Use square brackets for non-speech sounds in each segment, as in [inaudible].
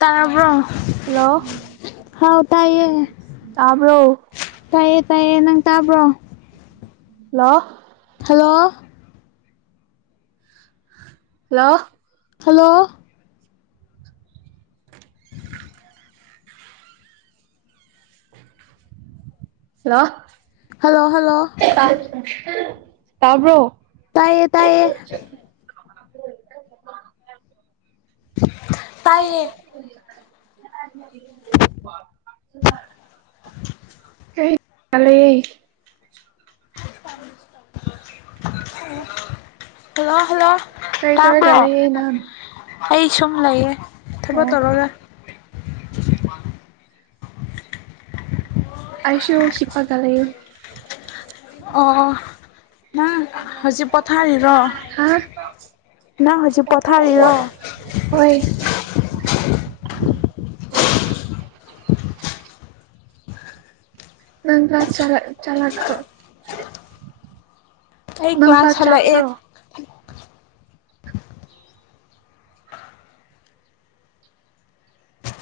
ꯇꯔꯕ꯭ꯔꯣ hello ꯍꯥꯎ ꯇꯥꯏꯌꯦ ꯇꯥꯕ꯭ꯔꯣ ꯇꯥꯏꯌꯦ ꯇꯥꯏꯌꯦ ꯅꯪ ꯇꯥꯕ꯭ꯔꯣ hello hello hello hello hello hello hello ꯇꯕ꯭ꯔꯣ ꯇꯥꯏꯌꯦ ꯇꯥꯏꯌꯦ ꯇꯥꯏꯌꯦ [unintelligible] [inaudible] ꯍꯜꯂꯣ ꯍꯜꯂꯣ ꯀꯔꯤ ꯇꯧꯔꯒ ꯇꯕ꯭ꯔꯣ ꯂꯩꯌꯦ ꯅꯪ ꯑꯩ ꯁꯨꯝ ꯂꯩꯌꯦ ꯊꯕꯛ ꯑꯣ ꯇꯧꯔꯒ ꯑꯁꯨ ꯍꯤꯞꯄꯒ ꯂꯩꯑꯦ ꯑꯣ ꯅꯪ ꯍꯧꯖꯤꯛ ꯄꯣꯊꯥꯔꯤꯔꯣ ꯍꯥ ꯅꯪ ꯍꯧꯖꯤꯛ ꯄꯣꯊꯥꯔꯤꯔꯣ ꯍꯣꯏ [inaudible] ꯅꯪ ꯆꯥꯛ ꯆꯥꯔꯛ ꯆꯥꯔꯛꯈꯔꯣ ꯑꯩ ꯅꯪ ꯄ ꯀ꯭ꯂꯥꯁ ꯍꯜꯂꯛꯑꯦ ꯆꯥꯄ꯭ꯔꯣ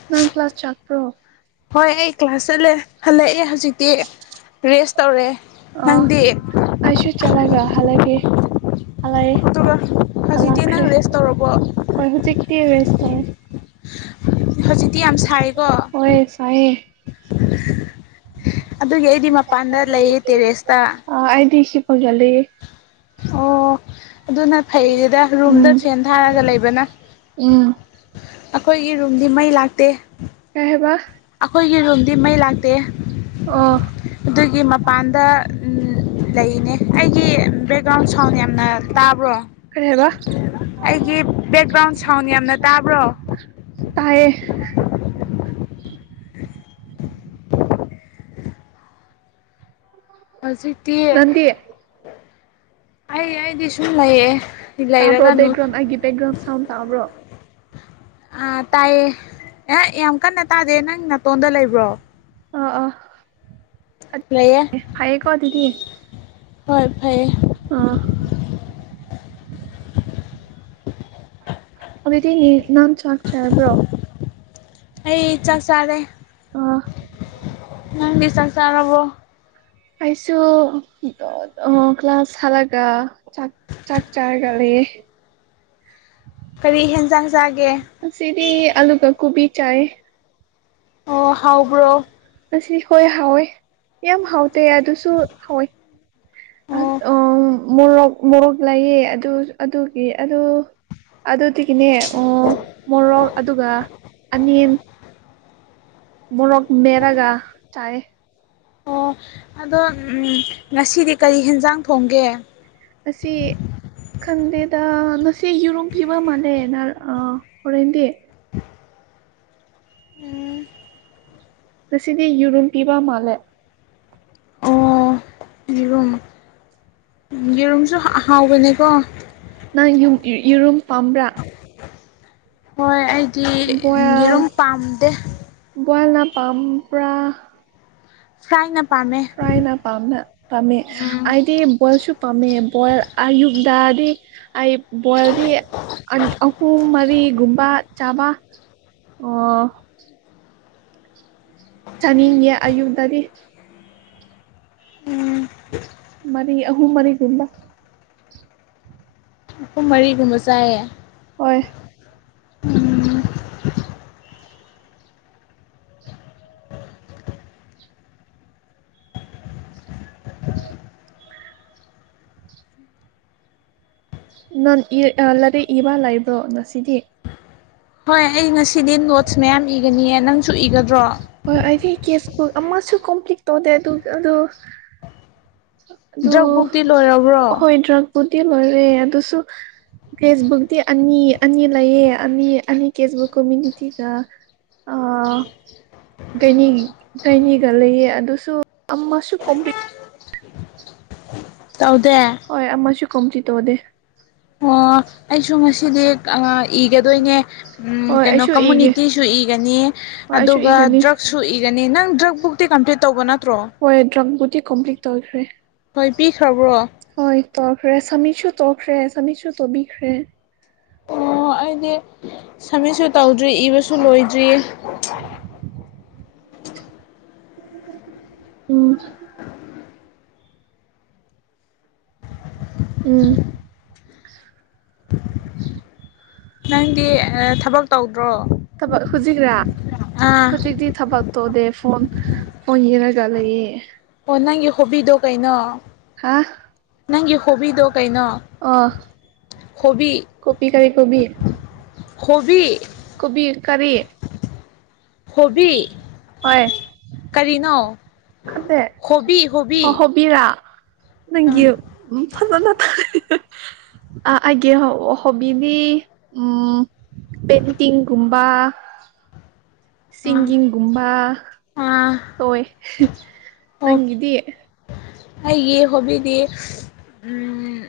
ꯅꯪ ꯀ꯭ꯂꯥꯁ ꯆꯥꯛꯄ꯭ꯔꯣ ꯍꯣꯏ ꯑꯩ ꯀ꯭ꯂꯥꯁ ꯆꯠꯂꯦ ꯍꯜꯂꯛꯑꯦ ꯍꯧꯖꯤꯛꯇꯤ ꯔꯦꯁ ꯇꯧꯔꯦ ꯑ ꯅꯪꯗꯤ ꯑꯩꯁꯨꯨ ꯆꯂꯒ ꯍꯂꯛ ꯑꯜꯑꯦ ꯑꯗꯨꯒ ꯍꯧꯖꯤꯛꯇꯤ ꯅꯪ ꯍꯜꯂꯛꯈ꯭ꯔꯦ ꯔꯦꯁ ꯇꯧꯔꯕꯣ ꯍꯣꯏ ꯍꯧꯖꯤ ꯇꯤ ꯔꯦꯁꯇ ꯇꯧꯑꯦ ꯍꯧꯖꯤꯛꯇꯤ ꯌꯥꯝ ꯁꯥꯏꯀꯣ ꯍꯣꯏ ꯁꯥꯏꯌꯦ ꯑꯗꯨꯒꯤ ꯑꯩꯗꯤ ꯃꯄꯥꯟꯗ ꯂꯩꯌꯦ ꯇꯦꯔꯦꯁꯇ ꯑ ꯑꯩꯗꯤ ꯍꯤꯄꯒꯂꯩꯌꯦ ꯑꯣ ꯑꯗꯨꯅ ꯐꯩꯗ ꯔꯨꯝꯗ ꯎꯝ ꯐꯦꯟ ꯊꯥꯔꯒ ꯂꯩꯕꯅ ꯎꯝ ꯑꯈꯣꯏꯒꯤ ꯔꯨꯝꯗꯤ ꯃꯩ ꯂꯥꯛꯇꯦ ꯀꯩꯍꯥꯏꯕ ꯑꯈꯣꯏꯒꯤ ꯔꯨꯝꯗꯤ ꯃꯩ ꯂꯥꯛꯇꯦ ꯑꯣ ꯑꯗꯨꯒꯤ ꯃꯄꯥꯟꯗ ꯑꯝ ꯂꯩꯅꯦ ꯑꯩꯒꯤ ꯕꯦꯛꯒ꯭ꯔꯥꯎꯟ ꯁꯥꯎꯟ ꯌꯥꯝꯅ ꯇꯥꯕ꯭ꯔꯣ ꯀꯔꯤ ꯍꯥꯏꯕ ꯑꯩꯒꯤ ꯕꯦꯛꯒ꯭ꯔꯥꯎꯟ ꯁꯥꯎꯟ ꯌꯥꯝꯅ ꯇꯥꯕ꯭ꯔꯣ ꯇꯥꯏꯌꯦ ꯍꯧꯖꯤꯛꯇꯤ ꯅꯪꯗꯤ ꯑꯩ ꯑꯩꯗꯤ ꯁꯨꯝ ꯂꯩꯑꯦ ꯇꯥꯕ꯭ꯔꯣ ꯕꯦꯛꯒ꯭ꯔꯥꯎꯟ ꯑꯒꯤ ꯕꯦꯛꯒ꯭ꯔꯥꯎꯟ ꯁꯥꯎꯟ ꯇꯥꯕ꯭ꯔꯣ ꯑ ꯇꯥꯏꯌꯦ ꯑꯦ ꯌꯥꯝ ꯀꯟꯅ ꯇꯥꯗꯦ ꯅꯪ ꯅꯥꯇꯣꯟꯗ ꯂꯩꯕ꯭ꯔꯣ ꯑ ꯑꯥ ꯂꯩꯌꯦ ꯍꯥꯏꯌꯦꯀꯣ ꯑꯗꯨꯤꯗꯤ ꯍꯣꯏ ꯐꯩꯌꯦ ꯑꯥ ꯑꯗꯨꯗꯤꯅꯦ ꯅꯝ ꯆꯥꯛ ꯆꯔꯕ꯭ꯔꯣ ꯑꯩ ꯆꯥꯛ ꯆꯥꯔꯦ ꯑ ꯅꯪꯗꯤ ꯆꯥꯛ ꯆꯔꯕꯣ ꯑꯩꯁꯨ ꯑꯣ ꯀ꯭ꯂꯥꯁ ꯍꯥꯂꯒ ꯆꯥꯛ ꯆꯥꯛ ꯆꯥꯔꯒ ꯂꯩ ꯌꯦ ꯀꯔꯤ ꯍꯦꯟꯖꯥꯡ ꯆꯥꯒꯦ ꯉꯁꯤꯗꯤ ꯑꯂꯨ ꯥꯀ ꯀꯨꯕꯤ ꯆꯥꯏꯑꯦ ꯑꯣ ꯍꯥꯎꯕ꯭ꯔꯣ ꯑꯁꯤ ꯍꯣꯏ ꯍꯥꯎꯋꯦ ꯌꯥꯝ ꯍꯥꯎ ꯇꯦ ꯑꯗꯨꯁꯨ ꯍꯥꯎꯑꯦ ꯑꯣ ꯎ ꯃꯣꯔꯣꯛ ꯃꯣꯔꯣꯛ ꯂꯩꯌꯦ ꯑꯗꯨ ꯑꯗꯨꯒꯤ ꯑꯗꯨ ꯑꯗꯨꯗꯤ ꯀꯤꯅꯦ ꯑꯣ ꯃꯣꯔꯣꯛ ꯑꯗꯨꯒ ꯑꯅꯤꯝ ꯃꯣꯔꯣꯛ ꯃꯦꯠꯂꯒ ꯆꯥꯏ ꯑꯣ ꯑꯗꯣ ꯑꯝ ꯉꯁꯤꯗꯤ ꯀꯔꯤ ꯍꯦꯟꯖꯥꯡ ꯊꯣꯡꯒꯦ ꯈꯟꯗꯦꯗꯥ ꯉꯁꯤ ꯌꯦꯔꯨꯝ ꯄꯤꯕ ꯃꯥꯜꯂꯦ ꯅ ꯑ ꯍꯣꯔꯦꯟꯗꯤ ꯎꯝ ꯉꯁꯤꯗꯤ ꯌꯦꯔꯨꯝ ꯄꯤꯕ ꯃꯥꯜꯂꯦ ꯑꯣ ꯌꯦꯔꯨꯝ ꯌꯦꯔꯨꯝꯁꯨ ꯍ ꯍꯥꯎꯕꯅꯦꯀꯣ ꯅꯪ ꯌꯨꯝ ꯌꯦꯔꯨꯝ ꯄꯥꯝꯕ꯭ꯔꯥ ꯍꯣꯏ ꯑꯩꯗꯤ ꯕꯣꯏꯜ ꯌꯦꯔꯨꯝ ꯄꯥꯝꯗꯦ ꯄꯝꯄ꯭ꯔꯥ ꯐ꯭ꯔꯥꯏꯅ ꯄꯥꯝꯃꯦ [unintelligible] ꯐ꯭ꯔꯥꯏꯅ ꯄꯥꯝꯅ ꯄꯥꯝꯃꯦ ꯎꯝ ꯑꯩꯗꯤ ꯕꯣꯏꯜꯁꯨ ꯄꯥꯝꯃꯦ ꯕꯣꯏꯜ ꯑꯌꯨꯛꯇꯗꯗꯤ ꯑꯩ ꯕꯣꯢꯜꯗꯤ ꯑꯟ ꯑꯍꯨꯝ ꯃꯔꯤꯒꯨꯝꯕ ꯆꯥꯕ ꯑꯣ ꯆꯥꯅꯤꯡꯉꯦ ꯑꯌꯨꯛꯇꯗꯤ ꯎꯝ ꯃꯔꯤ ꯑꯍꯨꯝ ꯃꯔꯤꯒꯨꯝꯕ ꯑꯍꯨꯝ ꯃꯔꯤꯒꯨꯝꯕ ꯆꯥꯏꯌꯦ ꯍꯣꯏ ꯎꯝ [inaudible] ꯅꯪ ꯂꯩꯔꯤꯛ ꯏꯕ ꯂꯩꯕ꯭ꯔꯣ ꯉꯁꯤꯗꯤ ꯍꯣꯏ ꯑꯩ ꯉꯁꯤꯗꯤ ꯅꯣꯠꯁ ꯃꯌꯥꯝ ꯏꯒꯅꯤꯌꯦ ꯅꯪꯁꯨ ꯏꯒꯗ꯭ꯔꯣ ꯇꯦꯛꯁꯕꯨꯛ ꯑꯃꯁꯨ ꯀꯣꯝꯄ꯭ꯂꯤꯠ ꯇꯧꯗꯦ ꯑꯗꯨ ꯑꯗꯨ ꯑꯗꯨ ꯗ꯭ꯔꯛ ꯕꯨꯛꯇꯤ ꯂꯣꯏꯔꯕ꯭ꯔꯣ ꯍꯣꯏ ꯗ꯭ꯔꯛꯄꯨꯗꯤ ꯂꯣꯏꯔꯦ ꯑꯗꯨꯁꯨ ꯀꯦꯁꯕꯨꯛꯗꯤ ꯑꯅꯤ ꯑꯅꯤ ꯂꯩꯌꯦ ꯑꯅꯤ ꯑꯅꯤ ꯀꯦꯁꯕꯨꯛ ꯀꯝꯃ꯭ꯌꯨꯅꯤꯇꯤꯒ ꯑꯥ [unintelligible] ꯅꯤꯒ ꯂꯩꯌꯦ ꯑꯗꯨꯁꯨ ꯑꯃꯁꯨ ꯀꯣꯝ ꯇꯧꯗꯦ ꯍꯣꯏ ꯑꯃꯁꯨ ꯀꯝꯄ꯭ꯂꯤꯠ ꯇꯧꯗꯦ ꯑꯣ ꯑꯩꯁꯨ ꯉꯁꯤꯗꯤ ꯑꯥ ꯏꯒꯗꯣꯏꯅꯦ ꯍꯣꯏ ꯀꯩꯅꯣ ꯑꯩꯁꯨ ꯏꯒꯦ ꯀꯝꯃꯨꯅꯤꯇꯤꯁꯨ ꯏꯒꯅꯤ ꯍꯣꯏ ꯑꯩꯁꯨ ꯑꯗꯨꯒ ꯏꯒꯅꯤ ꯗ꯭ꯔꯛꯁꯨ ꯏꯒꯅꯤ ꯅꯪ ꯗ꯭ꯔꯛꯕꯨꯛꯇꯤ ꯀꯝꯄ꯭ꯂꯤꯠ ꯇꯧꯕ ꯅꯠꯇ꯭ꯔꯣ ꯑꯩ ꯀꯝꯄ꯭ꯂꯤꯠ ꯇꯧꯈ꯭ꯔꯦ ꯍꯣꯏ ꯄꯤꯈ꯭ꯔꯕ꯭ꯔꯣ ꯍꯣꯏ ꯇꯧꯈ꯭ꯔꯦ ꯁꯝꯃꯤꯁꯁꯨ ꯇꯣꯛꯈ꯭ꯔꯦ ꯁꯥꯃꯤꯁꯁꯨ ꯇꯧꯕꯤꯈ꯭ꯔꯦ ꯑꯣ ꯑꯩꯗꯤ ꯁꯃꯤꯠꯁꯨ ꯇꯧꯗ꯭ꯔꯤ ꯏꯕꯁꯨ ꯂꯣꯏꯗ꯭ꯔꯤ ꯎꯝ ꯎꯝ ꯅꯪꯗꯤ ꯑꯥ ꯊꯕꯛ ꯇꯧꯗ꯭ꯔꯣ ꯊꯕꯛ ꯍꯧꯖꯤꯛꯔꯥ ꯑꯥ ꯍꯧꯖꯤꯛꯇꯤ ꯊꯕꯛ ꯇꯧꯗꯦ ꯐꯣꯟ ꯐꯣꯟ ꯌꯦꯡꯉꯒ ꯂꯩꯌꯦ ꯑꯣ ꯅꯪꯒꯤ ꯍꯣꯕꯤꯗꯣ ꯀꯩꯅꯣ ꯍꯥꯥ ꯅꯪꯒꯤ ꯍꯣꯕꯤꯗꯣ ꯀꯩꯅꯣ ꯍꯣꯕꯤ ꯀꯣꯕꯤ ꯀꯔꯤ ꯀꯣꯕꯤ ꯍꯣꯕꯤ ꯀꯣꯕꯤ ꯀꯔꯤ ꯍꯣꯕꯤ ꯍꯣꯏ ꯀꯔꯤꯅꯣ ꯈꯪꯗꯦ ꯍꯣꯕꯤ ꯍꯣꯕꯤ ꯍꯣꯕꯤꯔ ꯅꯪꯒꯤ ꯑꯥ ꯐꯖꯅ ꯇꯗꯦꯗ ꯑꯥ ꯑꯩꯒꯤ ꯍꯣꯕꯤꯗꯤ ꯎꯝ ꯄꯦꯟꯇꯤꯡꯒꯨꯝꯕ ꯑꯥ ꯁꯤꯡꯒꯤꯡ ꯒꯨꯝꯕ ꯑꯥ ꯑꯣꯏ ꯑꯣ ꯅꯪꯒꯤꯗꯤ ꯑꯩꯒꯤ ꯍꯣꯕꯤꯗꯤ ꯎꯝ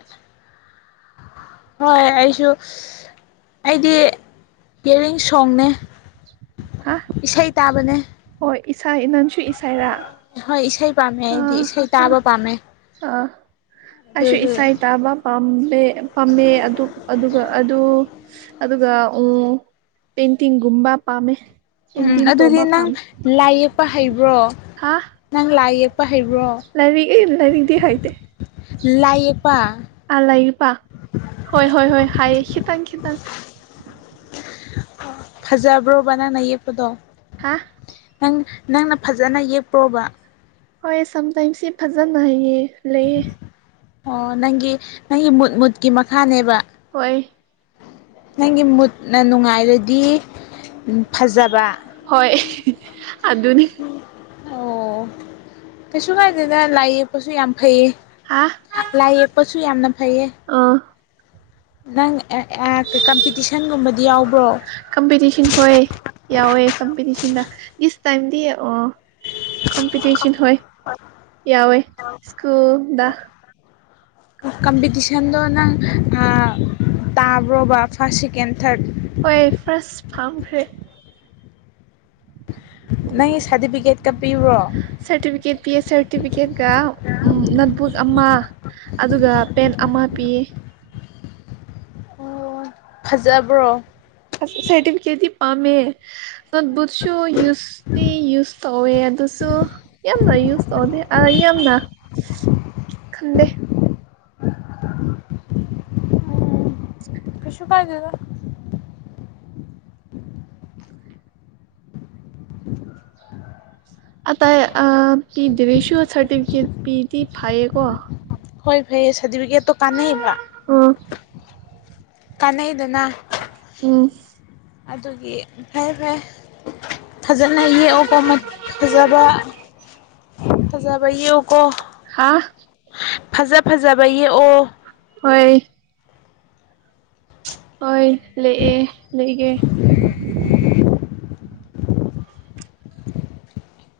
ꯍꯣꯏ ꯑꯩꯁꯨ ꯑꯩꯗꯤ ꯏꯌꯥꯔꯤꯡ ꯁꯣꯡꯅꯦ ꯍꯥ ꯏꯁꯩ ꯇꯥꯕꯅꯦ ꯍꯣꯏ ꯏꯁꯥꯏ ꯅꯪꯁꯨ ꯏꯁꯥꯏꯔ ꯍꯣꯏ ꯏꯁꯩ ꯄꯥꯝꯃꯦ ꯑꯩꯗꯤ ꯏꯁꯩ ꯇꯥꯕ ꯄꯥꯝꯃꯦ ꯑꯥ ꯑꯩꯁꯨ ꯑꯗꯨ ꯏꯁꯩ ꯇꯥꯕ ꯄꯥꯝꯗꯦ ꯄꯥꯝꯃꯦ ꯑꯗꯨ ꯑꯗꯨꯒ ꯑꯗꯨ ꯑꯗꯨꯒ ꯎꯝ ꯄꯦꯟꯇꯤꯡꯒꯨꯝꯕ ꯄꯥꯝꯃꯦ ꯎꯝ ꯄꯦꯟꯇꯤꯡ ꯑꯗꯨꯗꯤ ꯇꯧꯕ ꯅꯪ ꯄꯥꯝꯃꯦ ꯂꯥꯏ ꯌꯦꯛꯄ ꯍꯩꯕ꯭ꯔꯣ ꯍꯥ ꯂꯥꯏ ꯌꯦꯛꯄ ꯍꯩꯕ꯭ꯔꯣ ꯂꯥꯏꯔꯤꯛ ꯂꯥꯏꯔꯤꯛꯇꯤ ꯍꯩꯇꯦ ꯂꯥꯏꯌꯦꯛꯄ ꯑꯥ ꯂꯥꯏ ꯌꯦꯛꯄ ꯍꯣꯏ ꯍꯣꯏ ꯍꯣꯏ ꯍꯩ ꯈꯤꯇꯪ ꯈꯤꯇꯪ ꯐꯖꯕ꯭ꯔꯣꯕ ꯅꯪꯅ ꯌꯦꯛꯄꯗꯣ ꯍꯥ ꯅꯪ ꯅꯪꯅ ꯐꯖꯅ ꯌꯦꯛꯄ꯭ꯔꯣꯕ ꯍꯣꯏ ꯁꯝꯇꯥꯏꯝꯁꯤ ꯐꯖꯅ ꯍꯩꯌꯦ ꯂꯩꯌꯦ ꯑꯣ ꯅꯪꯒꯤ ꯅꯪꯒꯤ ꯃꯨꯠ ꯃꯨꯠꯀꯤ ꯃꯈꯥꯅꯦꯕ ꯍꯣꯏ ꯅꯪꯒꯤ ꯃꯨꯠꯅ ꯅꯨꯡꯉꯥꯏꯔꯗꯤ ꯐꯖꯕ ꯍꯣꯏ ꯑꯗꯨꯅꯤ ꯀꯩꯁꯨꯀꯥꯏꯗꯦꯗ ꯂꯥꯏ ꯌꯦꯛꯄꯁꯨ ꯌꯥꯝ ꯐꯩꯌꯦ ꯍꯥ ꯂꯥꯏ ꯌꯦꯛꯄꯁꯨ ꯌꯥꯝꯅ ꯐꯩꯌꯦ ꯑꯥ ꯅꯪ ꯀꯝꯄꯤꯇꯤꯁꯟꯒꯨꯝꯕꯗꯤ ꯌꯥꯎꯕ꯭ꯔꯣ [unintelligible] ꯀꯝꯄꯤꯇꯤꯁꯟ ꯍꯣꯏ ꯌꯥꯎꯋꯦ ꯀꯝꯄꯤꯇꯤꯁꯟꯗ ꯏꯁꯇꯥꯝꯗꯤ ꯑꯥ ꯀꯝꯄꯤꯇꯤꯁꯟ ꯍꯣꯏ [unintelligible] ꯌꯥꯎꯋꯦ ꯁ꯭ꯀꯨꯜꯗ ꯀꯝꯄꯤꯇꯤꯁꯟꯗꯣ ꯅꯪ ꯑꯥ ꯇꯥꯕ꯭ꯔꯣꯕꯥ ꯐꯥꯔꯁ ꯁꯦꯀꯦꯟ ꯊꯔꯠ ꯍꯣꯏ ꯐꯥꯔꯁ ꯐꯪꯈ꯭ꯔꯦ ꯅꯪꯒꯤ ꯁꯥꯗꯤꯕꯤꯒꯦꯠ ꯁꯥꯔꯇꯤꯐꯤꯀꯦꯠ ꯄꯤ ꯁꯔꯇꯤꯐꯤꯀꯦꯠꯀ ꯎꯝ ꯅꯣꯠꯕꯨꯛ ꯑꯃ ꯑꯗꯨꯒ ꯄꯦꯟ ꯑꯃ ꯄꯤꯌꯦ ꯐꯖꯕ꯭ꯔꯣ ꯁꯔꯇꯤꯐꯦꯠꯗꯤ ꯄꯝꯃꯦ ꯇꯠ ꯕꯨꯊꯁꯨ ꯌꯨꯁꯇꯤ ꯌꯨꯁ ꯇꯧꯋꯦ ꯑꯗꯨꯁꯨ ꯌꯥꯝꯅ ꯌꯨꯁ ꯇꯧꯗꯦ ꯑꯥ ꯌꯥꯝꯅ ꯈꯪꯗꯦ ꯀꯩꯁꯨ ꯀꯥꯏꯗꯦꯗ ꯑꯥꯇꯩ ꯑꯥ ꯄꯤꯗ꯭ꯔꯦꯁꯨ ꯁꯥꯔꯇꯤꯐꯤꯀꯦꯠ ꯄꯤꯗꯤ ꯐꯌꯦꯀꯣ ꯍꯣꯏ ꯐꯩꯌꯦ ꯁꯥꯔꯇꯤꯐꯤꯀꯦꯠꯇꯣ ꯀꯥꯟꯅꯩꯕ [unintelligible] ꯀꯥꯟꯅꯩꯗꯅ ꯎꯝ ꯑꯥꯗꯨꯒꯤ ꯐꯩ ꯐꯩ ꯐꯖꯅ ꯌꯦꯛꯑꯣꯀꯣ ꯐꯖꯕ ꯐꯖꯕ ꯌꯦꯛꯑꯣꯀꯣ ꯍꯥ ꯐꯖ ꯐꯖꯕ ꯌꯦꯛꯑꯣ ꯍꯣꯏ ꯍꯣꯏ ꯂꯩꯑꯦ ꯂꯩꯒꯦ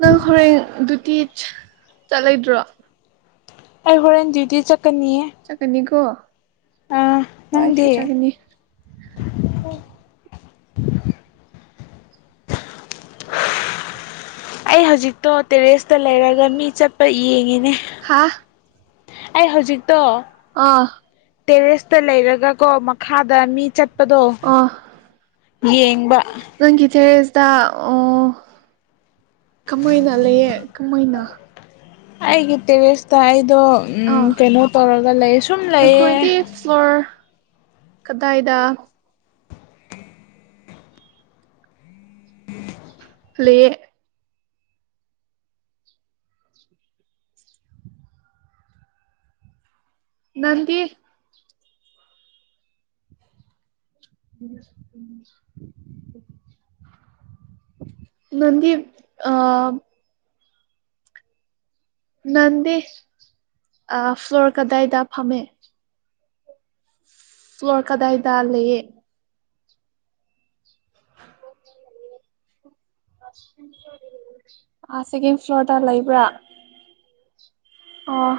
ꯅꯪ ꯍꯣꯔꯦꯟ ꯗꯨꯇꯤ ꯆꯠꯂꯣꯏꯗ꯭ꯔꯣ ꯑꯩ ꯍꯣꯔꯦꯟ ꯗ꯭ꯌꯨꯇꯤ ꯆꯠ ꯆꯠꯀꯅꯤꯀꯣ ꯑꯥ ꯋꯥꯥꯏꯁꯨ ꯅꯪꯗꯤ ꯆꯒꯅꯤ [unintelligible] ꯑꯩ ꯍꯧꯖꯤꯛꯇꯣ ꯇꯦꯔꯦꯁꯇ ꯂꯩꯔꯒ ꯃꯤ ꯆꯠꯄ ꯌꯦꯡꯉꯤꯅꯦ ꯍꯥ ꯑꯩ ꯍꯧꯖꯤꯛꯇꯣ ꯑꯥ ꯇꯦꯔꯦꯁꯇ ꯂꯩꯔꯒ ꯀꯣ ꯃꯛ ꯈꯥꯗ ꯃꯤ ꯆꯠꯄꯗꯣ ꯑꯥ ꯌꯦꯡꯕ ꯇꯥ ꯑꯣ ꯀꯃꯩꯅ ꯂꯩꯌꯦ ꯀꯃꯩꯅ ꯑꯩꯒꯤ ꯇꯦꯔꯦꯁꯇ ꯑꯩ ꯗꯣ ꯎꯝ ꯑꯥ ꯀꯩꯅꯣ ꯇꯧꯔꯒ ꯂꯩ ꯁꯨꯝ ꯂꯩꯌꯦ ꯅꯈꯣꯏꯗꯤ ꯐ꯭ꯂꯣꯔ ꯀꯗꯥꯏꯗ ꯂꯤꯌꯦ ꯅꯟꯗꯤ [unintelligible] ꯅꯟꯗꯤꯞ ꯑꯥ ꯅꯟꯗꯤ ꯑꯥ ꯐ꯭ꯂꯣꯔ ꯀꯗꯥꯏꯗ ꯐꯝꯃꯦ ꯐ꯭ꯂꯣꯔ ꯀꯗꯥꯏꯗꯥ ꯂꯩꯌꯦ ꯑꯥ ꯁꯦꯀꯦꯟ ꯐ꯭ꯂꯣꯔꯗ ꯂꯩꯕ꯭ꯔꯥ ꯑꯣ